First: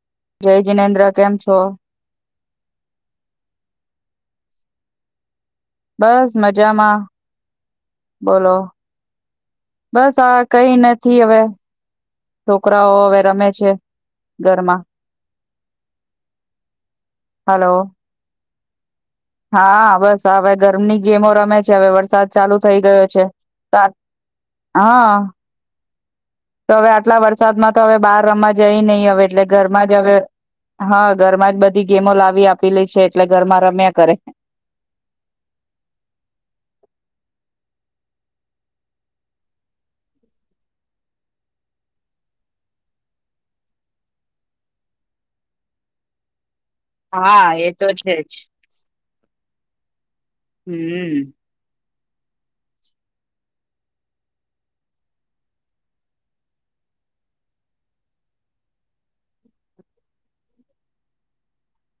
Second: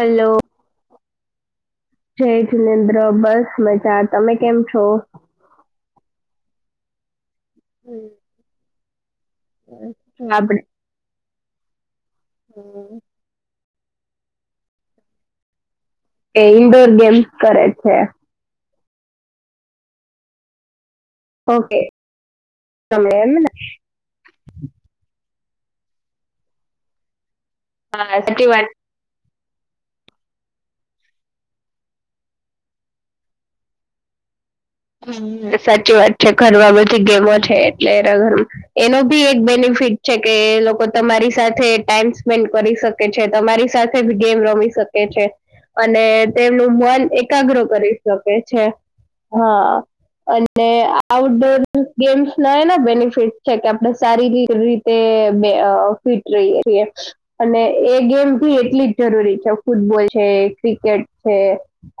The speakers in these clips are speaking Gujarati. હલો જય જિનેન્દ્ર કેમ છો જય જિલેન્દ્ર બસ મજા તમે કેમ છો. બસ મજા માં બોલો બસ આ આપડે કઈ નથી હવે છોકરાઓ અવે રમે છે. ઘરમાં એન્ડ ગેમ્સ કરે હલો છે. હા બસ આ વેગ રૂમની ગેમો રમે છે ઓકે હવે વરસાદ ચાલુ થઈ ગયો તમે છે એમ ને તા હા તો અવે આટલા વર્ષ વરસાદમાં તો હવે હા બાર સાચી રમવા વાત જય નહીં હવે એટલે ઘરમાં જ હવે હા ઘરમાં જ બધી ગેમો લાવી આપેલી છે એટલે ઘરમાં રમ્યા કરે. સાચી વાત છે ઘરમાં બધી ગેમો છે એટલે એના ઘર એનો બી એક બેનિફિટ છે કે લોકો તમારી સાથે ટાઈમ સ્પેન્ડ કરી શકે છે તમારી સાથે બી ગેમ રમી શકે છે અને તે પેલુ બોલ હા એકાગ્ર એ તો કરી જ શકે છે. હા અને હમ આઉટડોર ગેમ્સ ના એના બેનિફિટ છે કે આપણે સારિરીક રીતે બે અ ફિટ રહીએ છીએ અને એ ગેમ બી એટલી જ જરૂરી છે ફૂટબોલ છે ક્રિકેટ છે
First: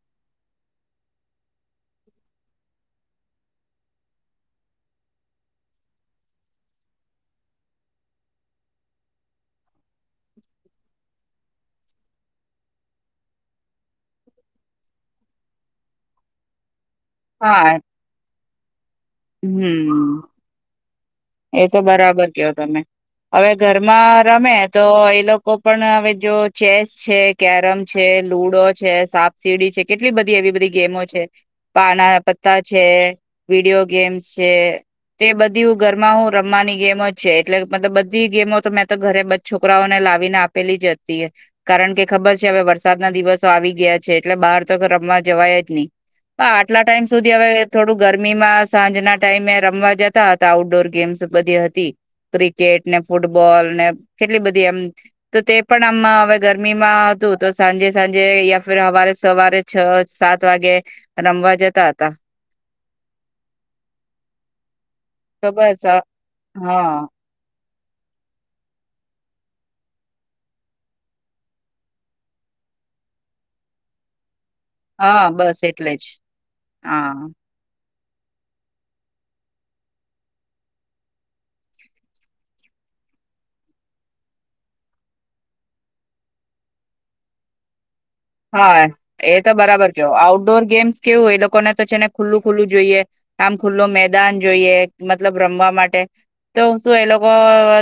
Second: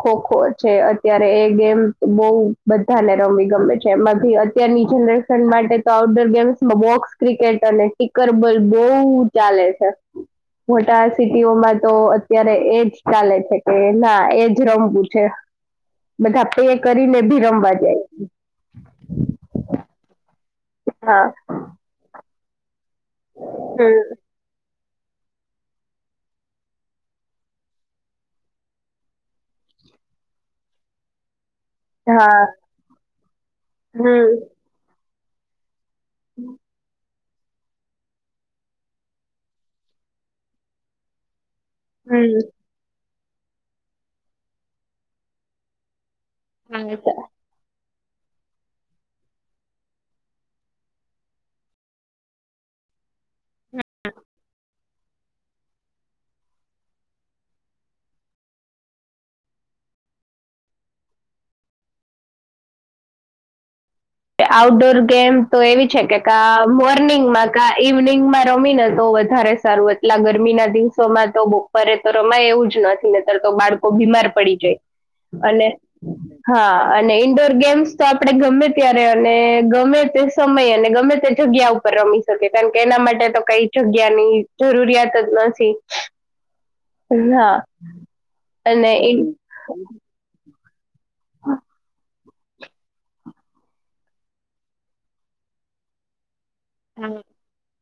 ખોખો છે અત્યારે એ ગેમ બઉ બધાને રમવી ગમે છે એમાં ભી અત્યારની જનરેશન માટે તો આઉટડોર ગેમ્સમાં બોક્સ ક્રિકેટ અને ટીકરબોલ બહ ચાલે છે મોટા સિટીઓમાં તો અત્યારે એજ ચાલે છે કે ના એજ રમવું છે બધા તોએ કરીને ભી રમવા હા જાય. હમ હા એ તો બરાબર કેવ તમે હવે હમ ઘરમાં રમે તો એ લોકો પણ હવે જો ચેસ છે કેરમ છે લુડો છે સાપ સીડી છે કેટલી બધી એવી બધી ગેમો છે. પાના હા પત્તા છે વિડીયો ગેમ્સ હમ છે. તે બધી માં હું રમવાની ગેમ છે એટલે મતલબ બધી ગેમો તો મેં તો ઘરે બધ છોકરાઓને લાવીને આપેલી જ હતી હ કારણ કે હમ ખબર છે હવે વરસાદ. ના દિવસો આવી ગયા છે એટલે બહાર તો રમવા જવાય જ નહી હ આટલા ટાઈમ સુધી હવે થોડું ગરમીમાં સાંજ ના ટાઈમે રમવા જતા હતા. આઉટડોર ગેમ્સ બધી હતી ક્રિકેટ ને ફૂટબોલ ને કેટલી બધી એમ તો તે પણ આમમાં હવે ગરમીમાં હતું તો સાંજે સાંજે યા ફ સવારે સવારે છ સાત વાગે રમવા જતા હતા આઉટ ડોર. ગેમ તો બસ એવી અ છે કે હા મોર્નિંગમાં. ઈવનિંગમાં રમી ને તો વધારે સારું એટલા ગરમીના દિવસોમાં તો બપરે તો રમાય એવું જ નથી નેતર તો બાળકો બીમાર પડી હા બસ અને એટલે જ હા અને ઇન્ડોર ગેમ્સ તો આપડે ગમે અત્યારે અને ગમે તે સમય અને ગમે તે જગ્યા ઉપર રમી શકે કારણ કે એના માટે તો કઈ જગ્યાની જરૂરિયાત જ નથી હા હા અને એ તો બરાબર કેવ આઉટડોર ગેમ્સ કેવું હોય એ લોકોને તો છે ને ખુલ્લું ખુલ્લું જોઈએ આમ ખુલ્લ મેદાન જોઈએ મતલબ રમવા માટે તો શું એ લોકો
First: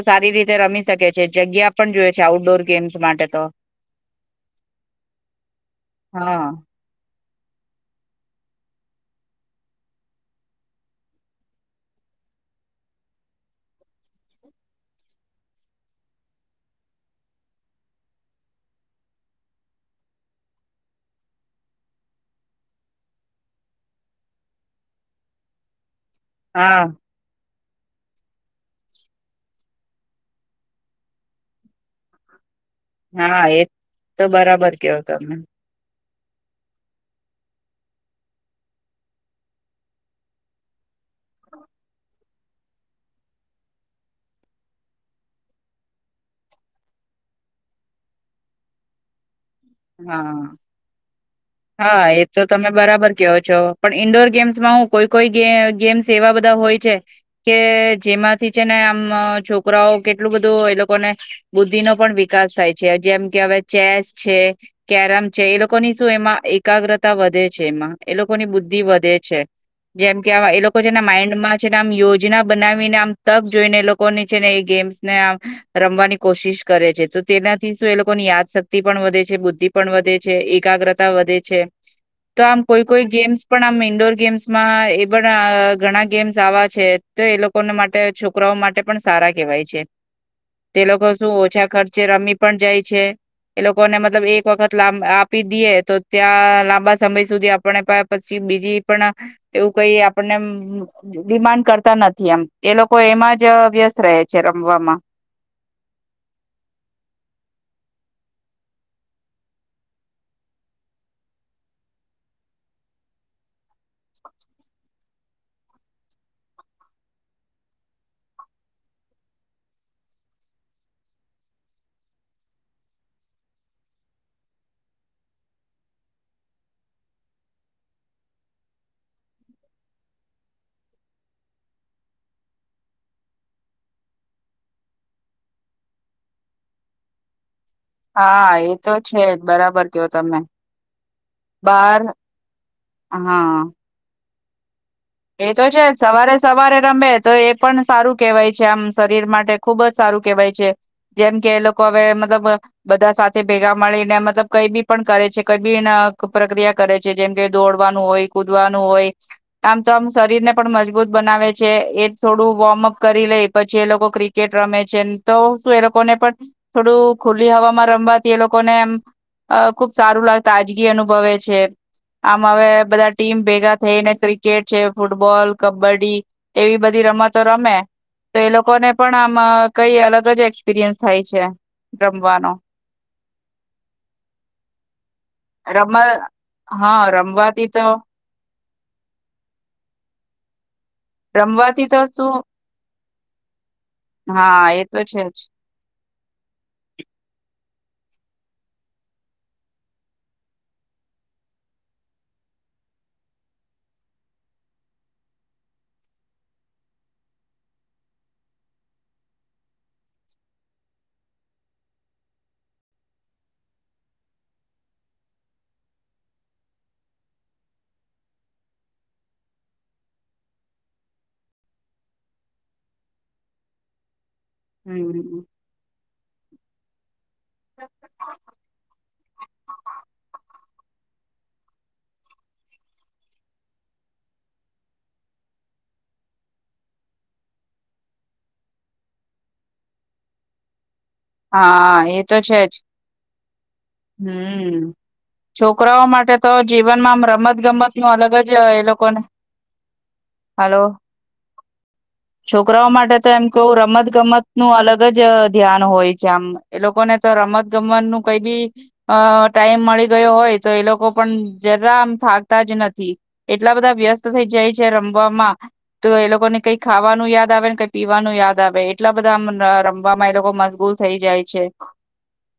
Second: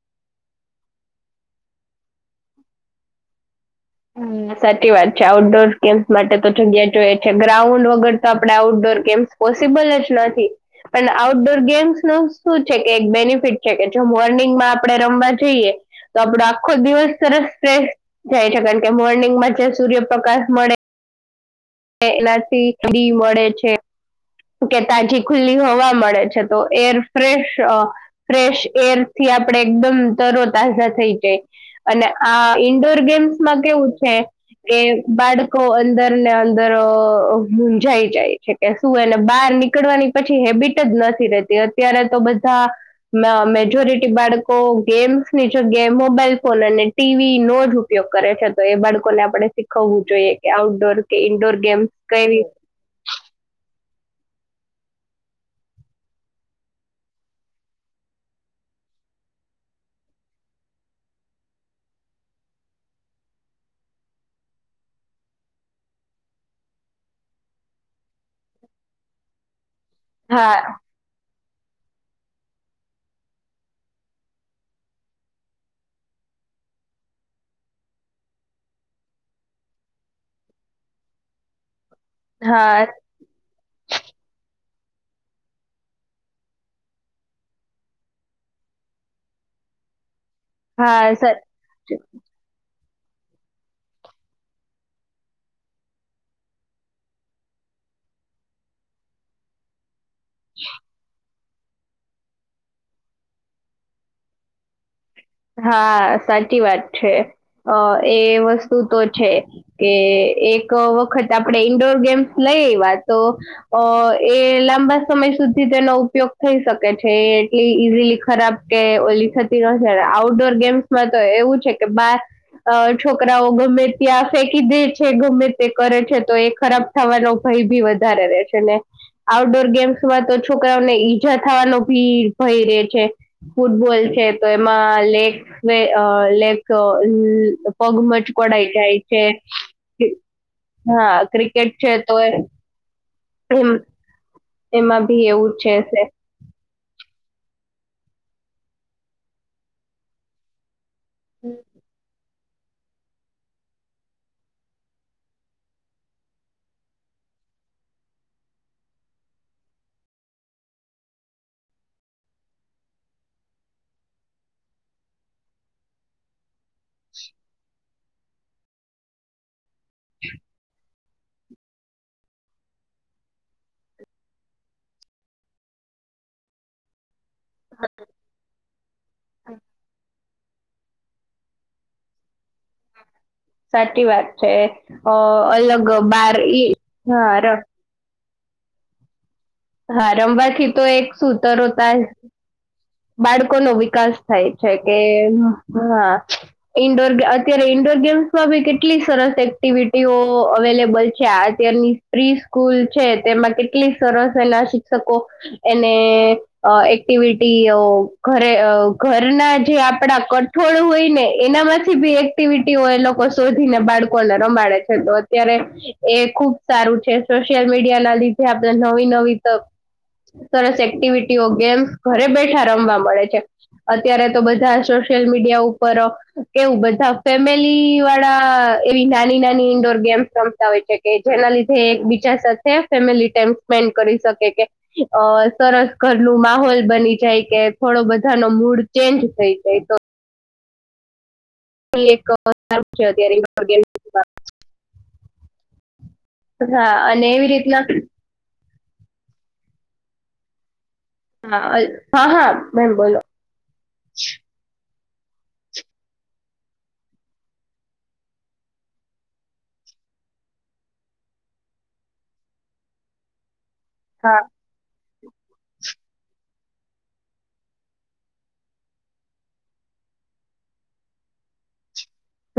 સારી રીતે રમી શકે છે જગ્યા પણ જોય છે આઉટડોર ગેમ્સ માટે તો હમ સાચ ચી વાત છે આઉટડોર ગેમ્સ માટે હા તો જગ્યાએ જોએ ગ્રાઉન્ડ વગર તો આપણેે આઉટડોર ગેમ્સ પોસિબલ જ નથી પણ આઉટડોર ગેમ્સનુ શું છે કે એક બેનિફિટ છે કે જો મોર્નિંગમાં આપણે રમવા જઈએ તો આપડો આખો દિવસ સરસ ફ્રેસ જાય છે કારણ કે મોર્નિંગમાં જે સૂર્યપ્રકાશ મળે એનાથી ફ્રી મળે છે કે તાજી ખુલ્લી હોવા મળે મળે છે તો હા એર ફ્રેશ ફ્રેશ એરથી આપણેે એકદમ તરો તજા થઈ જાય અને આ ઈન્ડોર હા ગેમ્સમાં એ કેવું છે તો બરાબર કે કેવો તમે બાળકો અંદર ને અં દરો મુંજાઈ જાય છે કે શું એને બહાર નીકળવાની પછી હેબિટ જ નથી રહેતી અત્યારે તો બધા મેજોરિટી બાળકો ગેમ્સની જગ્યાએ મોબાઈલ ફોન અને ટીવીનો જ ઉપયોગ કરે છે તો એ બાળકોને આપણે શીખવું જોઈએ હા કે આઉટડોર ઈન્ડોર ગેમ્સ હા એ તો કઈ તમે બરાબર કેવો છો. પણ ઈન્ડોર ગેમ્સમાં હું કોઈ કોઈ ગેમ્સ એવા બધા હોય છે કે જેમાંથી છે ને આમ છોકરાઓ કેટલું બધું એ લોકોને બુદ્ધિનો પણ વિકાસ થાય છે જેમ કે હવે ચેસ છે. કેરમ છે એ લોકોની શું એમાં એકાગ્રતા વધે છે એમાં એ લોકોની બુદ્ધિ વધે છે. જેમ કે એ હા લોકો જેના માઇન્ડમાં આમ યોજના બનાવીને આમ તક જોઈને એ લોકોને છે ને એ ગેમ્સને આમ રમવાની કોશિશ કરે છે તો તેનાથી શું એ લોકોની યાદશક્તિ પણ વધે છે બુ દ્ધિ પણ વધે છે એકાગ્રતા વધે છે. તો આમ હા કોઈ કોઈ ગેમ્સ પણ આમ ઇન્ડોર ગેમ્સ માં એ પણ ઘણા ગેમ્સ આવા છે તો એ લોકોને માટે છોકરાઓ માટે પણ સારા કેહેવાય છે. તે હા લોકો શું સર ઓછા ખર્ચે રમી પણ જાય છે એ લોકોને મતલબ એક એક વખત આપી દઈએ તો ત્યાં લાંબા સમય સુધી આપણે પછી બીજી પણ એવું કઈ આપણને આમ ડીમાન્ડ કરતા નથી એમ એ લોકો એમાં જ વ્યસ્ત રહે છે રમવામાં હા સાચી વાત છે અ એ વસ્તુ તો છે કે એક વખત આપણે ઈન્ડોર ગેમ્સ લઈ એવા તો અ એ લાંબા સમય સુધી તેનો ઉપયોગ થઈ શકે છે એ એટલી ઈઝીલી ખરાબ કે ઓલી થતી ન જણા આઉટડોર ગેમ્સમાં તો એવું છે કે બા છોકરાઓ ગમે ત્યાં ફેકી દે છે ગમે તે કરે છે તો એ ખરાબ થવાનો ભય ભી વધારે રે છે ને આઉટડોર ગેમ્સમાં તો છોકરાઓને ઈજા થવાનો ભી ભય રે છે ફૂટબોલ છે તો એમાં મા લેગ અ લેગ પગ હા મજકોળાઈ એ તો જાય છે જ બરાબર કયો તમે હા ક્રિકેટ છે બાર તો એ હા એમ એમાં બી એ એવું તો છે જ સે સવારે સવારે રમે તો એ પણ સારું કેહેવાય છે આમ શરીર માટે ખુબ જ સારું કેહેવાય છે જેમ કે એ લોકો હવે મતલબ બધા સાથે ભેગા મળીને મતલબ કઈ બી પણ કરે છે કઈ બી પ્રક્રિયા કરે છે જેમ કે દોડવાનું હોય કુદવાનું હોય આમ તો આમ શરીર ને પણ મજબૂત બનાવે છે એ થોડું વોર્મઅપ કરી લઈ પછી એ લોકો ક્રિકેટ રમે છે તો શું એ લોકોને પણ થોડું ખુલ્લી હવામાં રમવાથી એ લોકોને એમ ખુબ સારું લાગ તાજગી અનુભવે છે આમ હવે બધા ટીમ ભેગા થઈને ક્રિ ક્રિકેટ છે ફૂટબોલ કબડ્ડી એવી બધી રમતો રમે તો એ લોકોને પણ આમ કઈ અલગ જ એક્સપિરિયન્સ થાય છે રમવાનો સાચી વાત છે અ અલગ રમવા બાર ઈ હા ર રમવાથી તો હા રમવાથી તો એક સૂતરો રમવાથી તા તો શું બાળકો ન વિકાસ થાય હા છે એ કે તો છે જ હ ઇન્ડોર ગે અતી ઇન્ડોર ગેમ્સમાં બી કેટલી સરસ એક્ટિવિટીઓ અવેલેબલ છે અત્યારની પ્ર્રી સ્કૂલ છે તેમાં કેટલી સરસ એના શિક્ષકો એને અ એક્ટિવિટી ઘરે ઘરના જે આપડા કઠોળ હોય ને એનામાંથી બી એક્ટિવિટીઓ એ લોકો શોધીને બાળકોને રમાડે છે તો અત્યારે એ ખુબ સારું છે સોશિયલ મીડિયા ના લીધે આપણે નવી નવી સરસ એક્ટિવિટીઓ ગેમ ઘરે બેઠા રમવા મળે છે અત્યારે તો બધા સોશિયલ હમ મીડિયા ઉપર કેવું બધા ફેમિલી વાળા એવી નાની નાની ઈન્ડોર ગેમ્સ રમતા હોયે છે કે જેના લીધે એક બીજા સાથે ફેમિલી ટાઈમ સ્પેન્ડ કરી શકે કે સરસ ઘર ન માહોલ બની જાય કે થોડો બધા ન મૂડ ચેન્જ થઈ જાય તો હા એ એક તો છે જ સારું અત્યારે માં. હમ્મ છોકરાઓ માટે તો હા જીવનમાં આમ અને એવી રમત રીતના ગમત નું અલગ જ એ લોક કોણ હલો હા હા છોકરાઓ મેમ માટે બોલો તો એમ કવું રમત ગમત નું અલગ જ ધ્યાન હોય છે આમ એ લોકોને તો રમત ગમત નું કઈ બી અ ટાઈમ મળી ગયો હોય તો એ લોકો પણ જરા આમ થાકતા જ નથી એટલા બધા વ્યસ્ત હા થઈ જાય છે રમ રમ તો એ લોકોને કઈ ખાવાનું યાદ આવે ને કઈ પીવાનું યાદ આવે એટલા બધા રમવામાં એ લોકો મશગુલ થઈ જાય છે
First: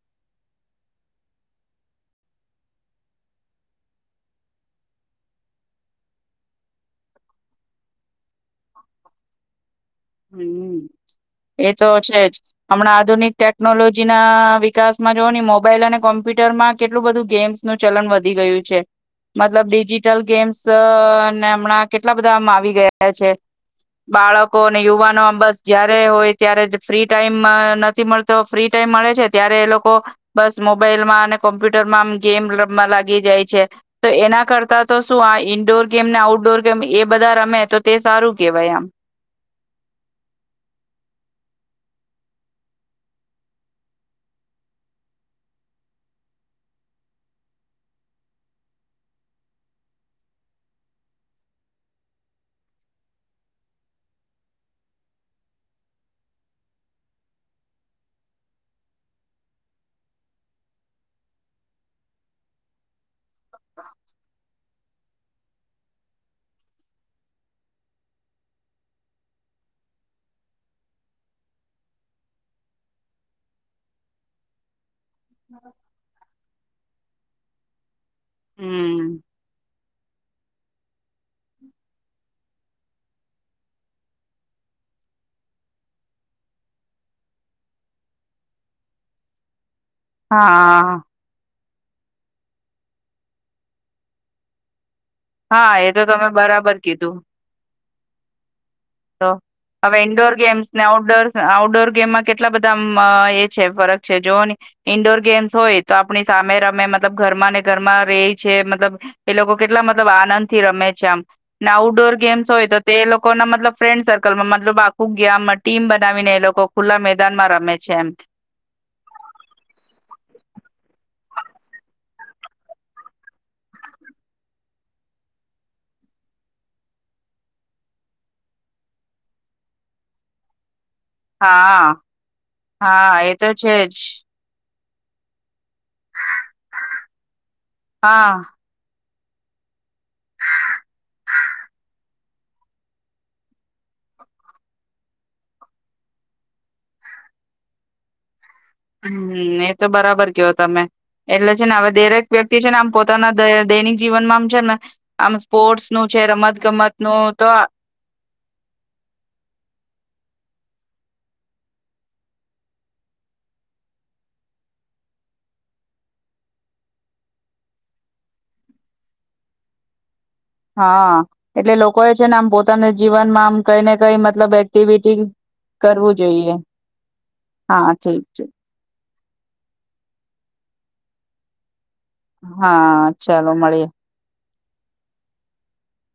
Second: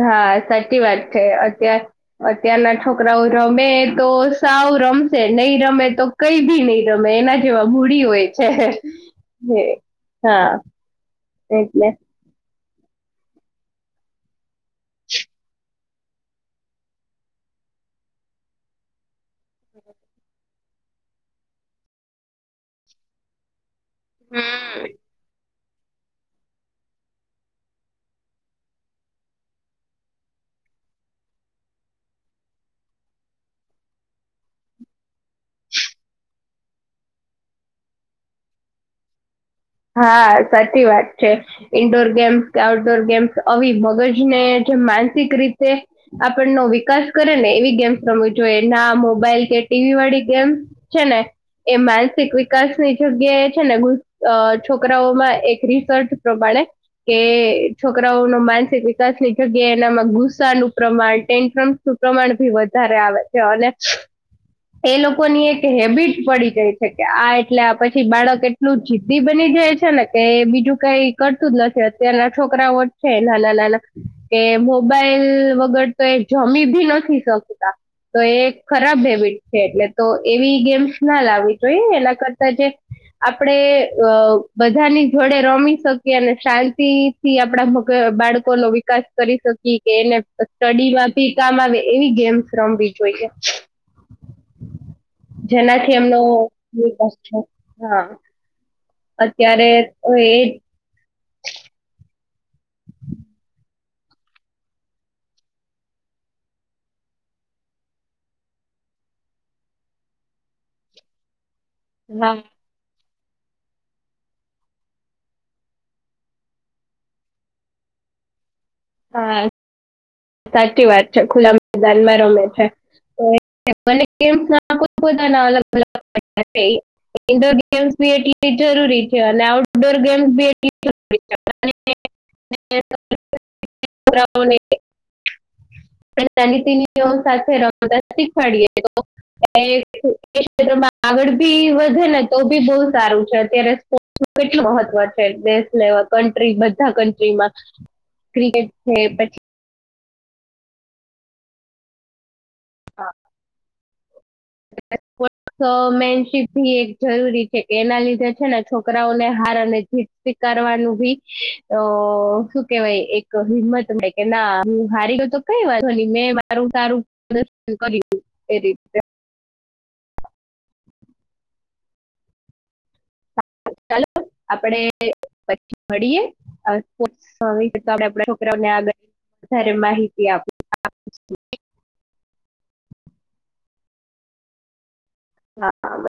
હા સાચી વાત છે અતાર અત્યારના છોકરાઓ રમે તો સાવ રમશે નહી રમે તો કઈ ભી નહી રમે એના જેવા મૂડી હોય છે હા હમ્મ એ એટલે તો છે જ હમણાં આધુનિક ટેકનોલોજી ના વિકાસમાં જોઓ ને મોબાઈલ અને કોમ્પ્યુટરમાં કેટલું બધું ગેમ્સનું ચલન વધી ગયું છે મતલબ ડિજીિટલ ગેમ્સ ને હમણાં કેટલા બધા આમ આવી ગયા છે બાળકો હમ અને યુવાનો આમ બસ જયારે હોય ત્યારે ફ્રી ટાઈમ નથી મળતો ફ્રી ટાઈમ મળે છે ત્યારે એ લોકો બસ મોબાઈલમાં અને કોમ્પ્યુટરમાં આમ ગેમ રમ લાગી જાય છે તો એના કરતા તો શું આ ઈન્ડોર ગેમ ને આઉટડોર ગેમ એ બધા રમે તો તે સારું કેહેવાય આમ હા સાચી વાત છે ઈન્ડોર ગેમ્સ કે આઉટડોર ગેમ્સ આવી મગજને જે માનસિક રીતે આપણનો વિકાસ કરે ને એવી ગેમ્સ રમવુ જોઈએ ના મોબાઈલ કે ટીવી વાળી ગેમ્સ છે ને એ માનસિક વિકાસની જગ્યાએ છે ને છોકરાઓમાં એક રિસર્ચ પ્રમાણે કે છોકરાઓનો માનસિક વિકાસની જગ્યા એનામાં ગુસ્સાનું પ્રમાણ ટેન્ટ્રન્સ નું પ્રમાણ ભી વધારે આવે છે અને એ લોકોની એક હેબિટ પડી જાય છે કે આ એટલે આ પછી બાળક એટલું જીદી બની જાય છે ને કે બીજું કઈ કરતું જ નથી અત્યારના છોકરાઓ જ છેલ કે મો મોબાઈલ વગર તો એ જમી નથી શકતા તો એ ખરાબ હમ હેબિટ છે એટલે તો એવી ગેમ્સ ના લાવવી જોઈએ એના કરતા જે આપણેે અ બધાની જોડે રમી શકી અને શાંતિ થી આપડા બાળકો નો વિકાસ કરી શકીએ કે એને સ્ટડી હા માં ભી કામ આવે એવી ગેમસ રમવી જોઈએ હા એ જેનાથી તો એમનો તમે બરાબર વિકાસ કીધું છે હા તો અત્યારે હવે તો એ ઇન્ડોર ગેમ્સ ને આઉટડોર આઉટડોર ગેમમાં કેટલા બધા એ છે ફરક છે જો ઈન્ડોર ગેમ્સ હોય તો આપણી સામે રમે મતલબ ઘરમાં ને ઘરમાં રે છે મતલબ એ લોકો કેટલા મતલબ આનંદ થી રમે છે આમ આઉટડોર હા ગેમ્સ હોય તો તે લોકો કોના મતલબ ફ્રેન્ડ સર્કલમાં મતલબ આખું ગામ ટીમ બનાવીને એ લોકો ખુલ્લા મેદાનમાં રમે છે એમ હા સાચી વાત છે ખુલ્લા મેદાનમાં રમે છેના ગેમ એટ જરૂરી છે અને આઉટડોર ગેમ હા હા એ તો જજ તની તની સાથે રમતા હા શીખવાડીએ ક્ષેમાં આગળ બી વધે ને તો બી બહ સારું છે અત્યારે સ્પોર્ટ કેટલું મહત્વ છે દેશ લેવાલ કન્ટ્રી બધા કન્ટ્રીમાં ક્રિકેટ. હ છે પછી એ તો બરાબર. ખબર કયો તમે એટલે છે ને હવે દેરેક. વ્યક્તિ છે ને આમ પોતાના દૈનિક. જીવનમાં આમ છે ને આમ સ્પોર્ટ્સ નું છે રમત મેનશીપી એક ગમત નું જરૂરી તો છે કે એના લીધે છે ને છોકરાઓને હાર અને જીત સ્વીકારવાનું ભી. તો શું કેવાય એક હિંમત મળે કે ના હ હારી ગયો તો કઈ વાત મેં મારું સારુંર્શન કર્યું એ રી. હા એટલે લોકો એ છે ને આમ પોતાને. ચાલો આપડે પછી કરવું મળીએ જોઈએ હા આપ ઠીક છે છોકરાઓને આગળ. વધારે માહિતી આપ. હા ચાલો મળીએ. હા બ.